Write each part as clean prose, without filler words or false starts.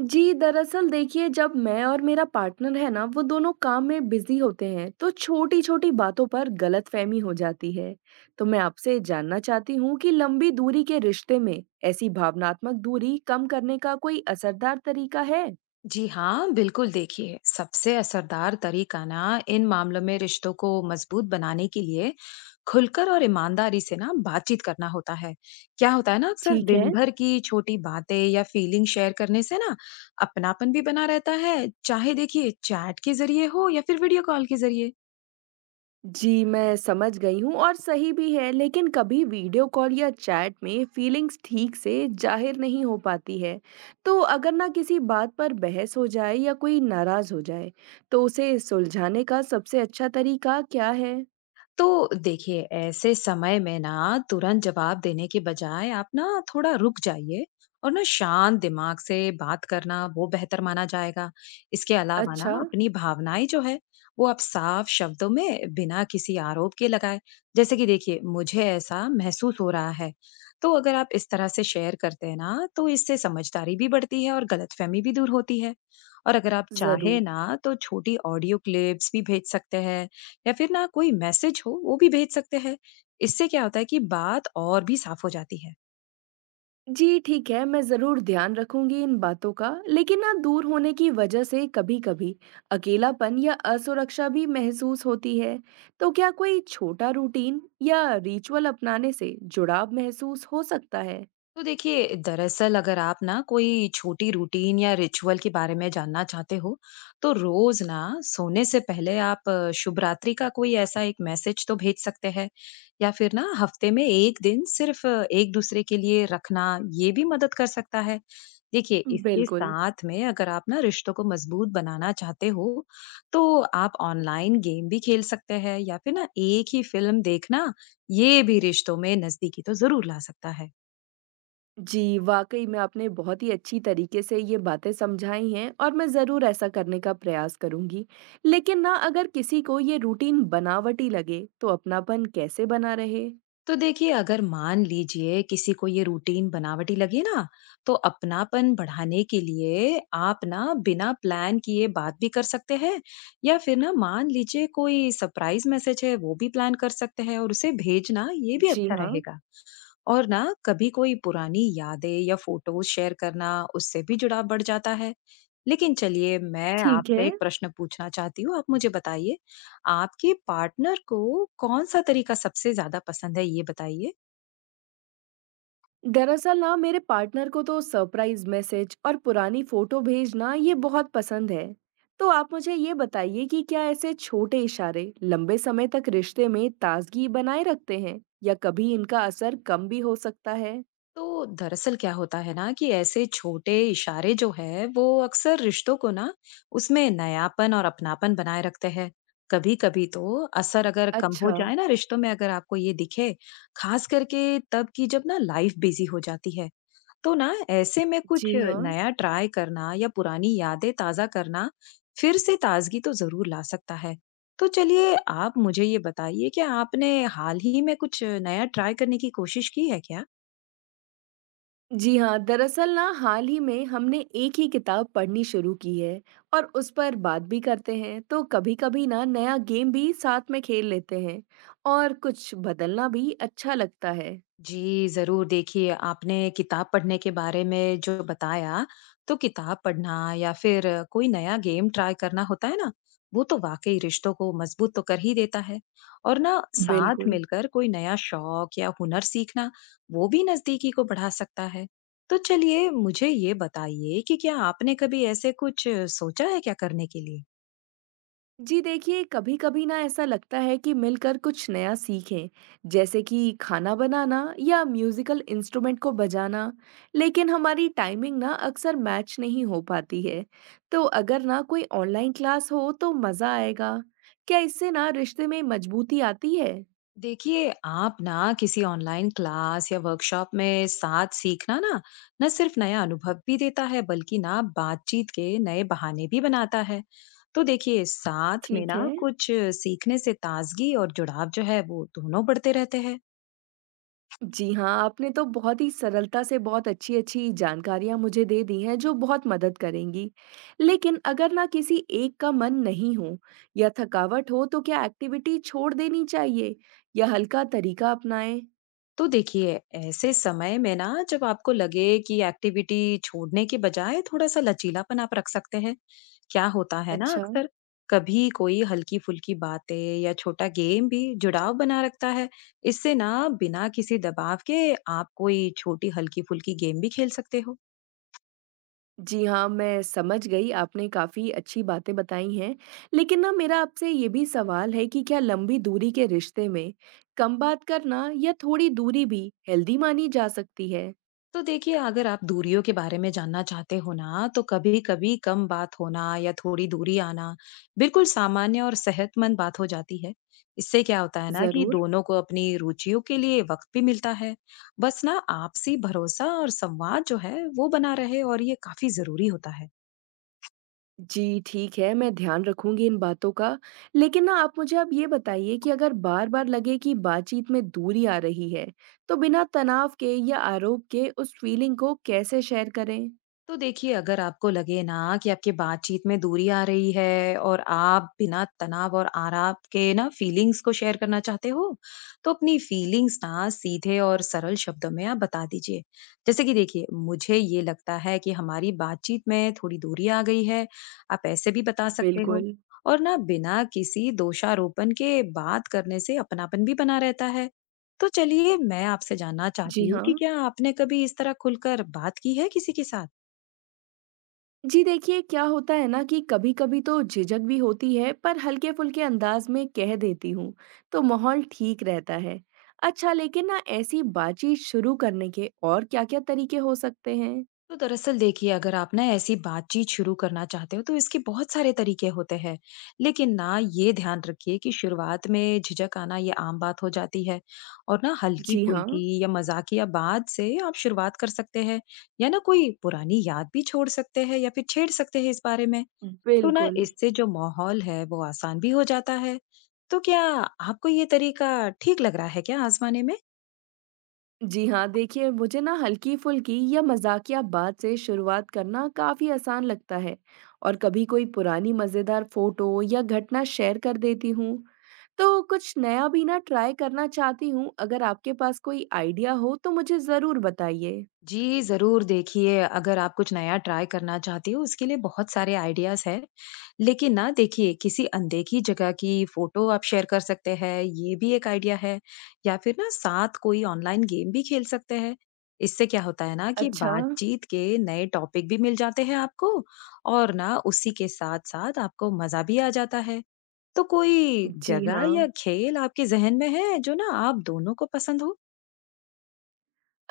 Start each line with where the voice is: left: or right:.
right: जी, दरअसल देखिए जब मैं और मेरा पार्टनर है ना वो दोनों काम में बिजी होते हैं तो छोटी-छोटी बातों पर गलतफहमी हो जाती है। तो मैं आपसे जानना चाहती हूँ कि लंबी दूरी के रिश्ते में ऐसी भावनात्मक दूरी कम करने का कोई असरदार तरीका है?
left: जी हाँ, बिल्कुल देखिए, सबसे असरदार तरीका ना इन मामलों में रिश्तों को मजबूत बनाने के लिए खुलकर और ईमानदारी से ना बातचीत करना होता है। क्या होता है ना अक्सर
right: ठीक है।
left: दिन भर की छोटी बातें या फीलिंग शेयर करने से ना अपनापन भी बना रहता है, चाहे देखिए चैट के जरिए हो या फिर वीडियो कॉल के जरिए।
right: जी, मैं समझ गई हूँ और सही भी है, लेकिन कभी वीडियो कॉल या चैट में फीलिंग्स ठीक से ज़ाहिर नहीं हो पाती है। तो अगर ना किसी बात पर बहस हो जाए या कोई नाराज़ हो जाए, तो उसे सुलझाने का सबसे अच्छा तरीका क्या है?
left: तो देखिए ऐसे समय में ना तुरंत जवाब देने के बजाय आप ना थोड़ा रुक जाइए और ना शांत दिमाग से बात करना वो बेहतर माना जाएगा। इसके अलावा ना
right: अच्छा,
left: अपनी भावनाएं जो है वो आप साफ शब्दों में बिना किसी आरोप के लगाए, जैसे कि देखिए मुझे ऐसा महसूस हो रहा है। तो अगर आप इस तरह से शेयर करते हैं ना तो इससे समझदारी भी बढ़ती है और गलतफहमी भी दूर होती है। और अगर आप चाहे
right: ज़रूर।
left: ना तो छोटी ऑडियो क्लिप्स भी भेज सकते हैं या फिर ना कोई मैसेज हो वो भी भेज सकते हैं। इससे क्या होता है कि बात और भी साफ हो जाती है।
right: जी ठीक है, मैं ज़रूर ध्यान रखूंगी इन बातों का, लेकिन ना दूर होने की वजह से कभी-कभी अकेलापन या असुरक्षा भी महसूस होती है। तो क्या कोई छोटा रूटीन या रिचुअल अपनाने से जुड़ाव महसूस हो सकता है?
left: तो देखिए दरअसल अगर आप ना कोई छोटी रूटीन या रिचुअल के बारे में जानना चाहते हो तो रोज ना सोने से पहले आप शुभ रात्रि का कोई ऐसा एक मैसेज तो भेज सकते हैं या फिर ना हफ्ते में एक दिन सिर्फ एक दूसरे के लिए रखना ये भी मदद कर सकता है। देखिए इसके
right: बिल्कुल।
left: साथ में अगर आप ना रिश्तों को मजबूत बनाना चाहते हो तो आप ऑनलाइन गेम भी खेल सकते हैं या फिर ना एक ही फिल्म देखना ये भी रिश्तों में नजदीकी तो जरूर ला सकता है।
right: जी, वाकई में आपने बहुत ही अच्छी तरीके से ये बातें समझाई हैं और मैं ज़रूर ऐसा करने का प्रयास करूंगी। लेकिन ना अगर किसी को ये रूटीन बनावटी लगे, तो अपनापन कैसे बना रहे?
left: तो देखिए अगर मान लीजिए किसी को ये रूटीन बनावटी लगे ना तो अपनापन बढ़ाने के लिए आप ना बिना प्लान किए बात भी कर सकते हैं या फिर ना मान लीजिए कोई सरप्राइज मैसेज है वो भी प्लान कर सकते हैं और उसे भेजना ये भी
right: जी
left: अच्छा
right: हाँ,
left: रहेगा। और ना कभी कोई पुरानी यादें या फोटोज शेयर करना उससे भी जुड़ाव बढ़ जाता है। लेकिन चलिए मैं
right: ठीक
left: आपसे
right: है।
left: एक प्रश्न पूछना चाहती हूँ, आप मुझे बताइए आपके पार्टनर को कौन सा तरीका सबसे ज्यादा पसंद है ये बताइए।
right: दरअसल ना मेरे पार्टनर को तो सरप्राइज मैसेज और पुरानी फोटो भेजना ये बहुत पसंद है। तो आप मुझे ये बताइए कि क्या ऐसे छोटे इशारे लंबे समय तक रिश्ते में ताजगी बनाए रखते हैं या कभी इनका असर कम भी हो सकता है।
left: तो दरअसल क्या होता है ना कि ऐसे छोटे इशारे जो है वो अक्सर रिश्तों को ना उसमें नयापन और अपनापन बनाए रखते हैं। कभी कभी तो असर अगर कम हो
right: अच्छा।
left: जाए ना रिश्तों में अगर आपको ये दिखे, खास करके तब कि जब ना लाइफ बिजी हो जाती है, तो ना ऐसे में कुछ
right: जी हाँ।
left: नया ट्राई करना या पुरानी यादें ताजा करना फिर से ताजगी तो जरूर ला सकता है। तो चलिए आप मुझे ये बताइए कि आपने हाल ही में कुछ नया ट्राई करने की कोशिश की है क्या?
right: जी हाँ, दरअसल ना हाल ही में हमने एक ही किताब पढ़नी शुरू की है और उस पर बात भी करते हैं। तो कभी कभी ना नया गेम भी साथ में खेल लेते हैं और कुछ बदलना भी अच्छा लगता है।
left: जी, ज़रूर देखिए आपने किताब पढ़ने के बारे में जो बताया, तो किताब पढ़ना या फिर कोई नया गेम ट्राई करना होता है ना, वो तो वाक़ई रिश्तों को मज़बूत तो कर ही देता है। और ना साथ
right: बिल्कुल।
left: मिलकर कोई नया शौक या हुनर सीखना, वो भी नज़दीकी को बढ़ा सकता है। तो चलिए मुझे ये बताइए कि क्या आपने कभी ऐसे कुछ सोचा है क्या करने के लिए?
right: जी देखिए, कभी-कभी ना ऐसा लगता है कि मिलकर कुछ नया सीखें, जैसे कि खाना बनाना या म्यूज़िकल इंस्ट्रूमेंट को बजाना, लेकिन हमारी टाइमिंग ना अक्सर मैच नहीं हो पाती है। तो अगर ना कोई ऑनलाइन क्लास हो तो मज़ा आएगा। क्या इससे ना रिश्ते में मजबूती आती है?
left: देखिए आप ना किसी ऑनलाइन क्लास या वर्कशॉप में साथ सीखना ना न सिर्फ नया अनुभव भी देता है बल्कि ना बातचीत के नए बहाने भी बनाता है। तो देखिए साथ में
right: ठीक
left: ना
right: है।
left: कुछ सीखने से ताजगी और जुड़ाव जो है वो दोनों बढ़ते रहते हैं।
right: जी हाँ, आपने तो बहुत ही सरलता से बहुत अच्छी-अच्छी जानकारियाँ मुझे दे दी हैं जो बहुत मदद करेंगी। लेकिन अगर ना किसी एक का मन नहीं हो या थकावट हो तो क्या एक्टिविटी छोड़ देनी चाहिए या हल्का तरीका अपनाएँ?
left: तो देखिए, ऐसे समय में ना जब आपको लगे कि एक्टिविटी छोड़ने के बजाय थोड़ा-सा लचीलापन आप रख सकते हैं। क्या होता है ना
right: अच्छा।
left: अक्सर कभी कोई हल्की-फुल्की बातें या छोटा गेम भी जुड़ाव बना रखता है। इससे ना बिना किसी दबाव के आप कोई छोटी हल्की-फुल्की गेम भी खेल सकते हो।
right: जी हाँ, मैं समझ गई आपने काफ़ी अच्छी बातें बताई हैं। लेकिन ना मेरा आपसे ये भी सवाल है कि क्या लंबी दूरी के रिश्ते में कम बात करना या थोड़ी दूरी भी हेल्दी मानी जा सकती है?
left: तो देखिए अगर आप दूरियों के बारे में जानना चाहते हो ना तो कभी कभी कम बात होना या थोड़ी दूरी आना बिल्कुल सामान्य और सेहतमंद बात हो जाती है। इससे क्या होता है ना कि
right: ज़रूर।
left: दोनों को अपनी रुचियों के लिए वक्त भी मिलता है। बस ना आपसी भरोसा और संवाद जो है वो बना रहे और ये काफी जरूरी होता है।
right: जी, ठीक है, मैं ध्यान रखूँगी इन बातों का। लेकिन ना आप मुझे अब ये बताइए कि अगर बार-बार लगे कि बातचीत में दूरी आ रही है, तो बिना तनाव के या आरोप के उस फीलिंग को कैसे शेयर करें?
left: तो देखिए, अगर आपको लगे ना कि आपकी बातचीत में दूरी आ रही है और आप बिना तनाव और आराम के ना फीलिंग्स को शेयर करना चाहते हो, तो अपनी फीलिंग्स ना सीधे और सरल शब्दों में आप बता दीजिए। जैसे कि देखिए, मुझे ये लगता है कि हमारी बातचीत में थोड़ी दूरी आ गई है। आप ऐसे भी बता सकते हो।
right: बिल्कुल।
left: और ना बिना किसी दोषारोपण के बात करने से अपनापन भी बना रहता है। तो चलिए, मैं आपसे जानना
right: जी
left: चाहती हूँ कि
right: हाँ।
left: क्या आपने कभी इस तरह खुलकर बात की है किसी के साथ?
right: जी देखिए, क्या होता है ना कि कभी-कभी तो झिझक भी होती है, पर हल्के-फुल्के अंदाज में कह देती हूँ, तो माहौल ठीक रहता है। अच्छा, लेकिन ना ऐसी बातचीत शुरू करने के और क्या-क्या तरीके हो सकते हैं?
left: तो दरअसल देखिए अगर आप ना ऐसी बातचीत शुरू करना चाहते हो तो इसके बहुत सारे तरीके होते हैं। लेकिन ना ये ध्यान रखिए कि शुरुआत में झिझक आना ये आम बात हो जाती है। और ना हल्की
right: जी हाँ,
left: फुल्की या मजाकिया बात से आप शुरुआत कर सकते हैं या ना कोई पुरानी याद भी छोड़ सकते हैं या फिर छेड़ सकते हैं इस बारे में। तो ना
right: बिल्कुल।
left: इससे जो माहौल है वो आसान भी हो जाता है। तो क्या आपको ये तरीका ठीक लग रहा है क्या आजमाने में?
right: जी हाँ, देखिए मुझे ना हल्की-फुल्की या मज़ाकिया बात से शुरुआत करना काफ़ी आसान लगता है और कभी कोई पुरानी मज़ेदार फ़ोटो या घटना शेयर कर देती हूँ। तो कुछ नया भी ना ट्राई करना चाहती हूँ, अगर आपके पास कोई आइडिया हो तो मुझे ज़रूर बताइए।
left: जी, ज़रूर देखिए, अगर आप कुछ नया ट्राई करना चाहती हो उसके लिए बहुत सारे आइडियाज़ हैं। लेकिन ना देखिए किसी अनदेखी जगह की फ़ोटो आप शेयर कर सकते हैं, ये भी एक आइडिया है। या फिर ना साथ कोई ऑनलाइन गेम भी खेल सकते हैं। इससे क्या होता है ना कि
right: अच्छा,
left: बातचीत के नए टॉपिक भी मिल जाते हैं आपको और ना उसी के साथ-साथ आपको मज़ा भी आ जाता है। तो कोई
right: जी
left: जगह या
right: हाँ।
left: खेल आपके ज़हन में है जो ना आप दोनों को पसंद हो?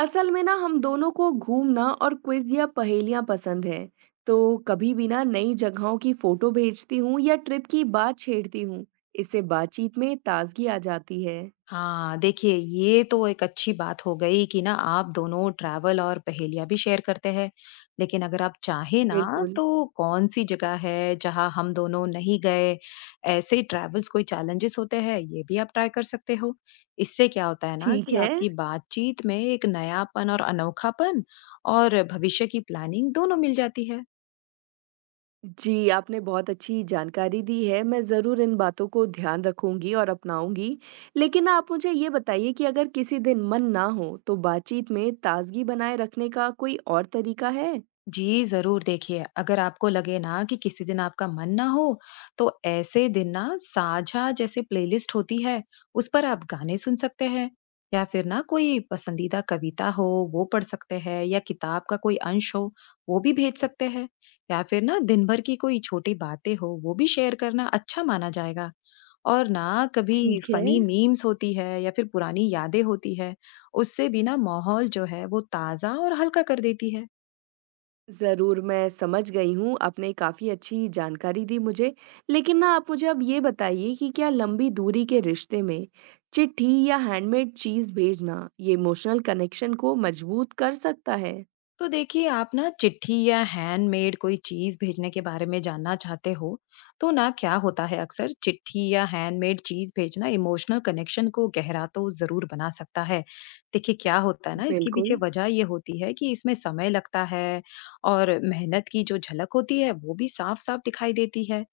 right: असल में ना हम दोनों को घूमना और क्विज या पहेलियां पसंद है। तो कभी भी ना नई जगहों की फोटो भेजती हूँ या ट्रिप की बात छेड़ती हूँ। इससे बातचीत में ताजगी आ जाती है।
left: हाँ, देखिए ये तो एक अच्छी बात हो गई कि ना आप दोनों ट्रैवल और पहेलियाँ भी शेयर करते हैं। लेकिन अगर आप चाहें ना
right: बिल्कुल।
left: तो कौन-सी जगह है जहाँ हम दोनों नहीं गए? ऐसे ट्रैवल्स कोई चैलेंजेस होते हैं ये भी आप ट्राई कर सकते हो। इससे क्या होता है ना
right: ठीक
left: कि
right: है।
left: आपकी बातचीत में एक नयापन और अनोखापन और भविष्य की प्लानिंग दोनों मिल जाती है।
right: जी, आपने बहुत अच्छी जानकारी दी है, मैं ज़रूर इन बातों को ध्यान रखूंगी और अपनाऊंगी। लेकिन आप मुझे ये बताइए कि अगर किसी दिन मन ना हो तो बातचीत में ताजगी बनाए रखने का कोई और तरीका है?
left: जी, ज़रूर देखिए, अगर आपको लगे ना कि किसी दिन आपका मन ना हो, तो ऐसे दिन ना साझा जैसे प्लेलिस्ट होती है, उस पर आप गाने सुन सकते हैं या फिर ना कोई पसंदीदा कविता हो, वो पढ़ सकते हैं या किताब का कोई अंश हो, वो भी भेज सकते हैं या फिर ना दिन भर की कोई छोटी बातें हो, वो भी शेयर करना अच्छा माना जाएगा। और ना कभी
right: ठीक है।
left: फ़नी मीम्स होती है या फिर पुरानी यादें होती है, उससे भी ना माहौल जो है, वो ताज़ा और हल्का कर देती है।
right: ज़रूर, मैं समझ गई हूँ, आपने काफ़ी अच्छी जानकारी दी मुझे। लेकिन ना आप मुझे अब ये बताइए कि क्या लंबी दूरी के रिश्ते में चिट्ठी या हैंडमेड चीज़ भेजना, ये इमोशनल कनेक्शन को मजबूत कर सकता है?
left: तो देखिए आप ना चिट्ठी या हैंडमेड कोई चीज भेजने के बारे में जानना चाहते हो तो ना क्या होता है अक्सर चिट्ठी या हैंडमेड चीज भेजना इमोशनल कनेक्शन को गहरा तो जरूर बना सकता है। देखिए क्या होता है ना इसके पीछे
right: बिल्कुल।
left: वजह ये होती है कि इसमें समय लगता है और मेहनत की जो झलक होती है वो भी साफ साफ दिखाई देती है,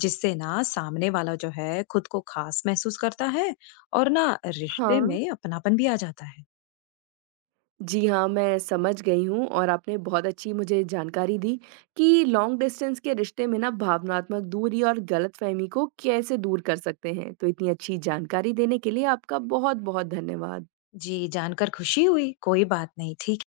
left: जिससे ना सामने वाला जो है खुद को खास महसूस करता है और ना रिश्ते
right: हाँ।
left: में अपनापन भी आ जाता है।
right: जी हाँ, मैं समझ गई हूँ और आपने बहुत अच्छी मुझे जानकारी दी कि लॉन्ग डिस्टेंस के रिश्ते में ना भावनात्मक दूरी और गलतफ़हमी को कैसे दूर कर सकते हैं। तो इतनी अच्छी जानकारी देने के लिए आपका बहुत-बहुत धन्यवाद।
left: जी जानकर खुशी हुई, कोई बात नहीं, ठीक।